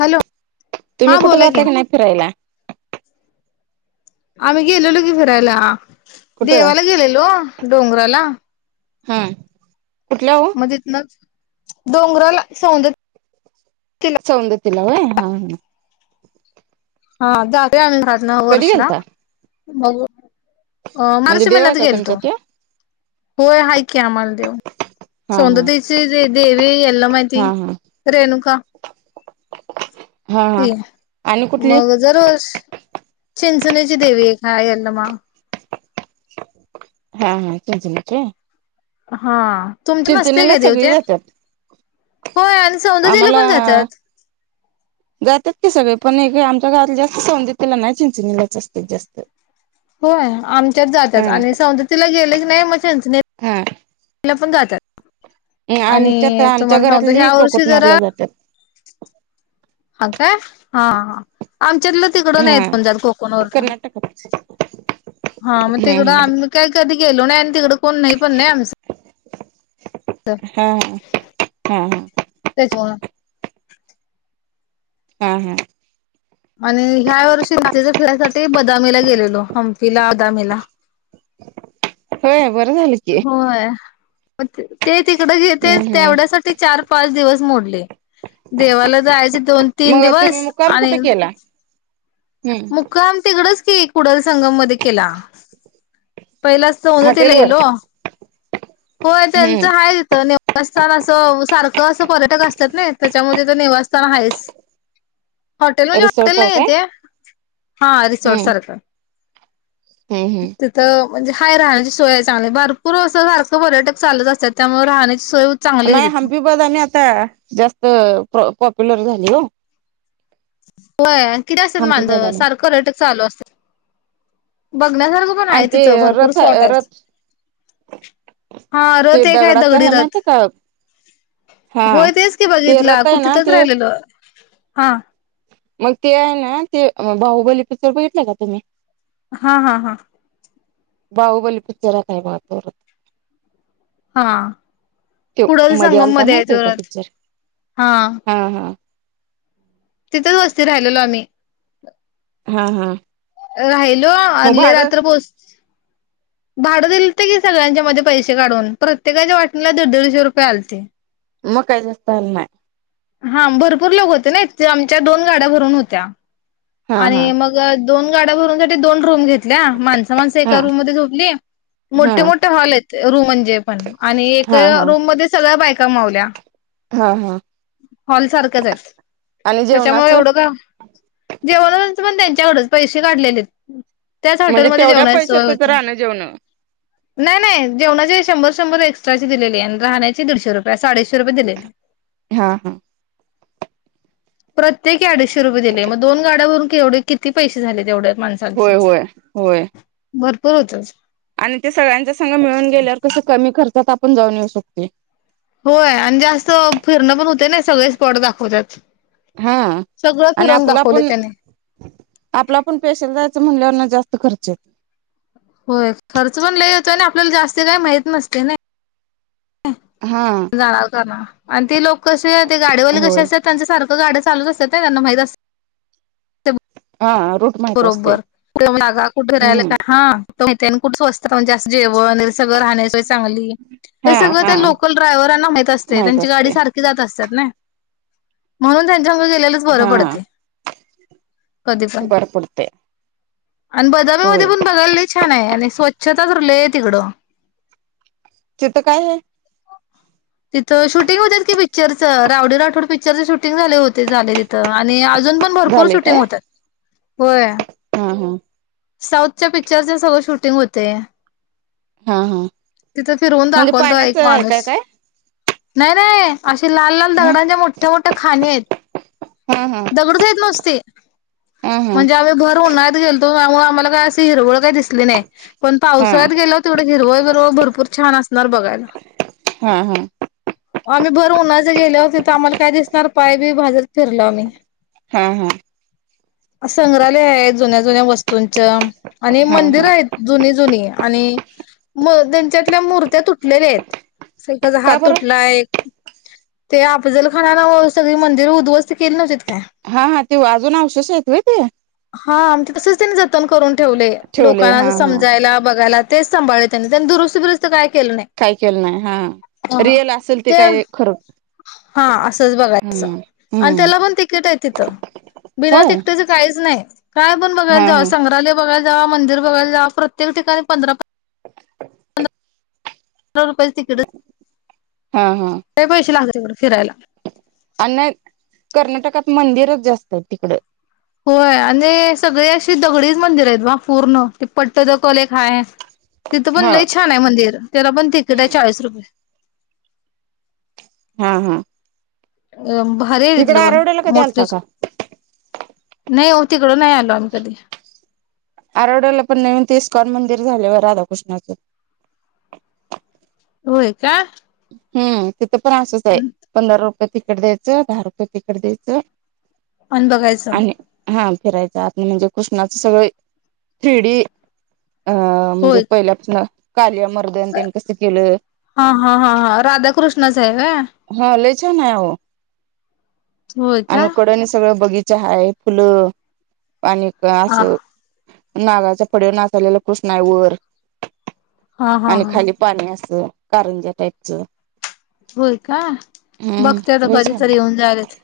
Hello तुम्ही हा कुठ बोला की जाताय का नाय फिरायला? आम्ही गेलेलो की, फिरायला कुठं? देवाला गेलेलो डोंगराला. हं. मग तिथंनच डोंगराला सौंद् सौंदतीला व्हय हां हां. हां, जातोय आम्ही घरातन वर्षाला मग अ म्हणजे मार्च देव आहे महिन्यात का गेलतो. तुमचा त्यो? होय, हाय की आम्हाला देव. हा हा. सौंदतीची जी देवी यल्लमा हाय ती हा हा रेणुका. हा हा ती आणि कुठली? मग जर वर्ष चिंचनीची देवी एक हाय यल्लमा. हां हां, चिंचनीची. हां. तुमच नसतय काय देव? ते जात्यात होय आन् सौंदतीला पन जात्यात. [inaudible] जात्यात की सगळे पण एक आमच्या गावातली जास्त सौंद्दत्तीला नाय चिंचणीलाच असत्यात जास्त. होय. आमच्यात जात्यात आणि हा सौंदत्तीला गेले की नाही मगं चिंचनीत लपुन जात्यात. आणि आमच्या तर अ आमच्या तुम्हाला सांगतो. घरातली ह्या वर्षी जरा कोकटनारला जात्यात. हां, काय हां हां आमच्यातलं तिकडं नाहित हा पन जात कोकोनोरला. कर्नाटकात. हां, मगं हम्म तिकडं हम्म आमच काय कधी गेलो नाय आणि तिकड कोण नाही पण नाही आमच. हां हां हां. त्याच्यामुळं हां हां. आणि ह्या वर्षी तीच्या फिरायसाठी आम्ही बदामीला गेलेलो हम्पीला, बदामीला. होय. बरं झाल की. म त् ते तिकड घेते हम्म हम्म तेवढ्या साठी चारपाच दिवस मोडले. देवाला जायचे दोन तीन मग दिवस तुम्ही मुक्काम आणि कुठे केला? हम्म मुक्काम तिकडच की कुडलसंगम मध्ये केला. पहिला सोंदतीला हॉटेल वर गेलो. होय त्यांच हम्म हाय तिथ बसस्थान असं अ सारखं असं पर्यटक असत्यात नइ त्याच्यामध्ये निवासस्थान हायच. हॉटेल म्हणजे हॉटेल रिसॉर्ट नाही आहे काय? ते हा रिसोर्ट हम्म सारख हम्म हम्म. म्हंजे हाय राहण्याची सोयाय चांगली भारपूर वसं सारखं पर्यटक चालूच असत्यात त्यामुळे राहण्याची सोय चांगली आहे न्हाय तिथं. हम्पी बदामी आता जास्तअ प्रो पॉप्युलर झाली ओ. व्होय किती असत्यात हम्पी मांन्स बदामी सारखं पर्येटक चालू अस बघण्यासारखं पण आणि हाय ते तिथं भरपूर रथ स्पॉटायत. रथ हां ते रथ एक हाय दगडाच दगडी आहे रथ. माहिती का हा होय तेच की ते बघितला रथ आहे ना कुट्तीतच ते राहिलेल हां. मग ते हायना ते अ भाहुबली पिक्चर बगिटलायका तुम्ही? हां हां हां. बाहुबली पिक्चरात हाय बघा तो रथ. हां त्यो कुडल मध्ये संगम आलता मद्येय माहितीय त्यो का रथ पिक्चर हां. हा हा तितच वस्ती राहिलेलो आम्ही. हां हां. राहिलो आदले रात्र पोच भाडं दिल्त की सगळ्यांच्या मध्ये पैशे काढून प्रत्येकाच्या वाटणीला दीडदीडशे रुपये आल्ते. मग काय जास्त झालनाय. हां भरपूर लोकं होते नइ ते आमच्या दोन गाड्या भरून होत्या हा आणि हा मग दोन गाड्या भरूनसाठी दोन रूम घेतल्या. माणसं माणसं हा एका रूम मध्ये झोपली. हा मोठे मोठे हॉलहेत रूम म्हणजे पण, आणि एक हा हा रूम मध्ये सगळ्या बायका मावल्या. हा हा. हॉल सारख्याचहेत. आणि त्याच्यामुळं जेवणाचं एवढं का जेवण पण त्यांच्याकडचं पैसे काढलेले त्याच म्हणजे हॉटेलमध्ये तेवढ्या जेवणाची सोय पैशातच होती. राहणं जेवणं नाय नाय. जेवणाचे शंभर शंभर एक्स्ट्राचे दिलेले अन राहण्याचे दीडशे रुपये असे अडीचशे रुपये दिले. हा हा. प्रत्येकी अडीचशे रुपये दिले मग दोन गाड्या भरून केवढे किती पैसे झाले तेवढ्या माणसांचं होय होय होय भरपूर होतं आणि ते सगळ्यांच्या संगं मिळून गेल्यावर कसं कमी खर्चात आपण जाऊन येऊ शकते. होय आणि जास्त फिरणं पण होते ना सगळे स्पॉट दाखवत्यात. हा आणि आपला पण त्याने आपला पण पेशल म्हणल्यावनं जास्त खर्चए. होय खर्च पण लय येतोय ना आपल्याला जास्ती काय माहित नसते ना. हा जाणार का ना आणि ते लोक कसे ते गाडीवाले कसे होय असतात त्यांच सारखं त गाड्या चालूच असतात ते त्यांना माहीत ते हा रूट माहित असते बरोबर तेगा कुठे राहिल हम्म काय हां तिथेन खूप स्वस्त म्हणजे असं जेवण सगळं राहण्याचं चांगली हा हे सगळ हा ते लोक पन ड्रायवरांना माहीत असतंय. माहित त्यांची असते गाडी सारखी जात असत्यात ना, म्हणून त्यां [unintelligible] गेलेलं बरं हा पडतं, कधी पण. बर पडते अन बदामीमध्ये होय पण बघायला लै छाने आणि स्वच्छता तर लैहे तिकडं. तिथं काय हे? तिथं शूटिंग होत्यात की पिक्चरचं. रावडी राठोड पिक्चरचं शूटिंग झाले होते झाले तिथं आणि अजून पण भरपूर झाले काय शूटिंग होतात. होय हा हा. साऊथच्या पिक्चरचं सगळं शूटिंग होते. हा तिथं फिरवून दाखवलतं एक. [unintelligible] हे का काय? नाय नाय. असे लाल लाल ह दगडांच्या मोठ्या मोठ्या खाणीएत. हा हा दगडच येत नस ते. हा हा म्हणजे आम्ही भर उन्हाळ्यात गेलतो त्यामुळं आम्हाला काय अशी हिरवळ काय दिसली नै. पण हा पावसाळ्यात गेलो तेवढं हिरवळ बिरवळ भरपूर छान असणार बघायला. हा हा. आम्ही भर उन्हाळ्याचं गेल्यावं तिथं आम्हाला काय दिसणार, पाय बीय भाजत फिरलो आम्ही. हा हा. संग्रहालयहे जुन्या जुन्या वस्तूंचं आणि हा हा मंदिरंएत जुनी जुनी आणि म त्यांच्यातल्या मूर्त्या तुटलेल्याहेत. एकाचा का हात बरं तुटला एक ते अफझल खानानं सगळी मंदिर उद्ध्वस्त केली नव्हतीत काय? हा हा ते वाजून अवशेष हैत व्हय ते? हा आन ते तसच त्यांनी जतन करून ठेवलंय ठेवले लोकांना हा असं हा समजायला बघायला तेच सांभाळ [unintelligible] दुरुस्त बिरुस्त काय केलं नाही काही केलं नाही हा. अ हा रिअल असेल ते काय खरं. हा असंच बघायचं हम्म आणि हम्म त्याला पण तिकीटए तिथं. बिना होय तिकट्याचं काहीच नाय. काय पण बघायला हा जावा, हा संग्रहालय बघायला जावा मंदिर बघायला जावा प्रतेक ठिकाणी पंधरा रुपयाचं तिकीड हा [unintelligible] पैसे लागत तिकडे फिरायला. अन नै कर्नाटकात मंदिरच जास्तएत तिकडं. होय आणि सगळे अशी दगडीच मंदिरं हेत बा पूर्ण ते पट्ट द कल एक हाय. तिथं पण हा लई छाने मंदिर. त्याला पण तिकीटए हम्म चाळीस रुपये. हा.. हा. अ.. भारीये इकडं तिथल पण.. आरवड्याला कधी मोठे आलता च का नाही.. हो. तिकडं नाही आलो.. आम्ही कधी. आरड्याला पण नवीन ते इस्कॉन मंदिर झालय राधाकृष्णाच. होय.. का? ह्म्म.. तिथ पण असच हाय. पंधरा रुपये तिकट द्यायच दहा रुपये तिकट द्यायच. अन बघायच. फिरायच आत म्हणजे कृष्णाच सगळ थ्रीडी अ.. म्हणजे होय पाहिल्यापासन कार्य हा.. हा.. हा.. हा. राधा कृष्णाचये का? हा लय छान आहे अहो.. होय का आम्ही कुड नी सगळ बगी चहा वैगेरे पिलो. आणि अस हा नागाच्या फडवर नाचायलेला कृष्णये वर.. हा हा आणि हा खाली पाणी असतया. कारंजा टाईपच. होय.. का? बघते आता लय छान कधीतरी येऊन जाईलच.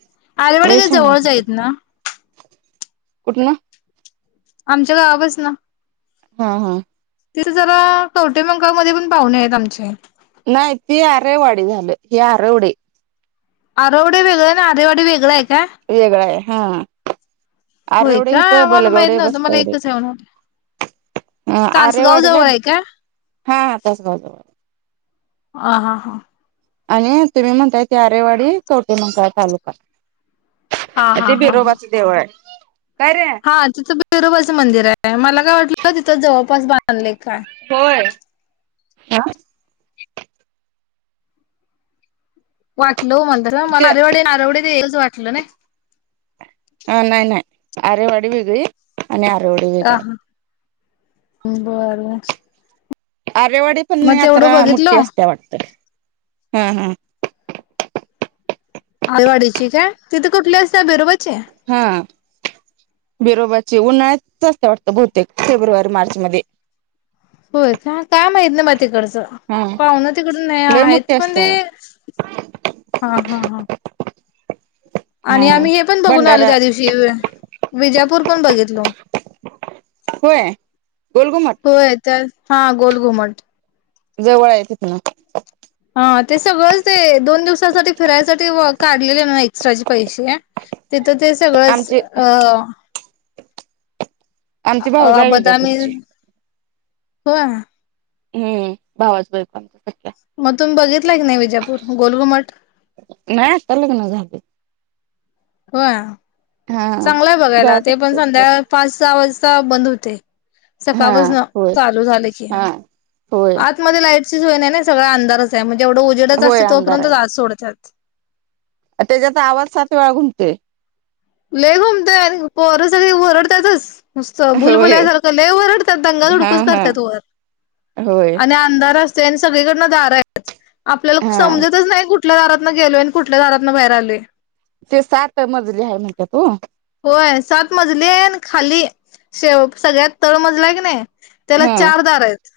आईवडील जवळच आयत ना? कुठल? आमच्या गावच ना? हा.. हा. तिथे जरा कवटे मंंगव मध्ये पण पाहुणये आहेत आमचे. नाय ती आरेवाडी झाली. ही आरेवडी. आरावडी वेगळ अन आरेवाडी वेगळये? वेगळ आहे. हा.. होय आरेवडी का इथ मला माहित बलगवडे नव्हतं मला बसतय बाई. एकच आहे म्हणाले अ.. तासगाव आरेवाडीला. जवळ आहे का हा.. आत्ताच बलवा. हा.. हा. आणि तुम्ही म्हणताय ते आरेवाडी. कवटे मकळा तालुका. हा हा ते हा हा बिरोबाचं देऊळ हाय. हा तिथं बिरोबाच मंदिरये. मला काय वाटल तिथ जवळपास बांधलय काय? होय.. हा. वाटल हो.. ते मला आरेवडे नारवडे वेगळच वाटल नाय? अ नाही नाही आरेवाडी वेगळी आणि आरावाडी वेगळाये. बरोबर. आरेवाडी पण यात्रा मोठी असतेय वाटत ह.. ह. आरेवाडीची का? तिथे कुठली असतेय बरोबर. हा.. बरोबाचे उन्हाळ्यात वाटत बहुतेक फेब्रुवारी मार्च मध्ये? होय.. का? काय माहीत नाही बाई तिकडच? हा पाव्हण तिकडून नाय लय आहेत मोठी पण असत्या ते? हा.. हा.. हा. आणि हा. आम्ही.. हे पण बघून आलो भंडारा त्या दिवशी? विजापूर पण बघितल. होय.. गोल घुमट. होय त्या हा गोल घुमट. जवळ आहे तिथन. हा ते सगळंच ते दोन दिवसासाठी फिरायसाठी काढलेले ना एक्स्ट्राचे पैसे तर ते सगळच आमचे अ.. आमचे भाऊजय अ.. आहे बदामी. विजापूरचे. होय.. ह्म्म.. भावाच होय पर.. म.. तुम्ही बघितल की नाही? विजापूर गोल घुमट? नाही आता [inaudible] होय.. हा चांगलंय बघायला. जायचं ते होतं पण कधी तर संध्या पाच सहा वाजता बंद होते. हा सकाळपासन होय चालू झाले की हा होय आतमध्ये लाईट नाही ना सगळा अंधारच आहे म्हणजे एवढं उजडच होय असते अंधार तोपर्यंत आत आहे सोडतात त्याच्यात आवाज सात वेळा घुमतोय लही घुमतय पोर सग वरडतातच नुसतं होय भुलभूलयासारखं लय वरडतात दंगा हा धुडगुस हा करतात वर होय आणि आंधार असते आणि सगळीकडनं दारा आहेच आपल्याला हा समजतच नाही कुठ कुठल्या दारातं गेलोय आणि कुठल्या दारातनं बाहेर आलय ते सात मजले आहे म्हणत तू होय सात मजली आहे खाली शेव सगळ्यात तळ मजला की नाही त्याला हा चार दार आहेत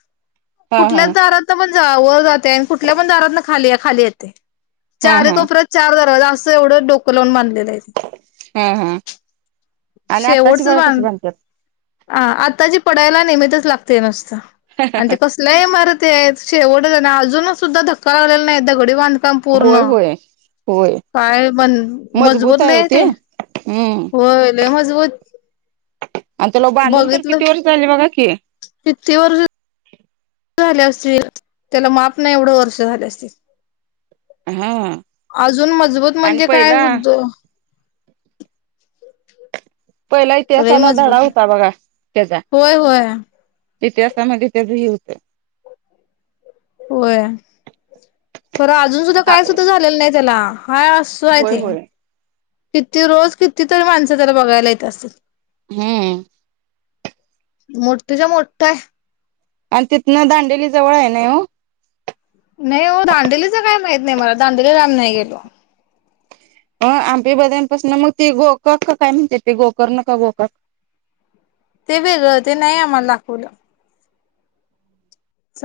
हा हा कुठल्या दारातण वर जाते कुठल्या पण दात खाली खाली येते हा चार हा कोपऱ्यात चार द एवढं डोकं लावून मानलेलं आहे हा हा आणि आत्ताची शेवटच बघा ब कशी बांधतात आत्ताची पडायला निमित्तच लागते नुसतं आणि ते कसल्या इमारती आहेत शेवट अजूनच सुद्धा काळलेलं नाही घडी बांधकाम पूर्ण होय होय होय काय पण म्हण मजबूत आहे लहि ओ हाय ते हम्म व्हय मजबूत आणि तला बांधून तर बघितलं किती वर्ष झाली बघा की किती वर्ष झाल्या असतील त्याला माप नाही एवढं वर्ष झाले असतील हा अजून मजबूत आणि म्हणजे काय पहिला सुद्ध पहिला लय इतिहासाला धडा मजबूत होता बघा त्याचा होय होय इतिहासामध्ये त्याच हे होतं होय खरं अजून सुद्धा काय सुद्धा झालेलं नाही त्याला हा असो आहे होय ते होय किती रोज कितीतरी माणसं त्याला बघायला येत असतील हम्म मोठ्ठच्या मोठ्ठ हाय आणि तिथन दांडेली जवळ आहे ना हो नाही हो दांडलीच काय माहित नाही मला दांडेलीला नाही गेलो हं हम्पि बदामीपसणं मग ते गोकाक काय म्हणते ते गोकर्ण काय गोकाक [inaudible] ते वेगळं ते नाही आम्हाला दाखवलं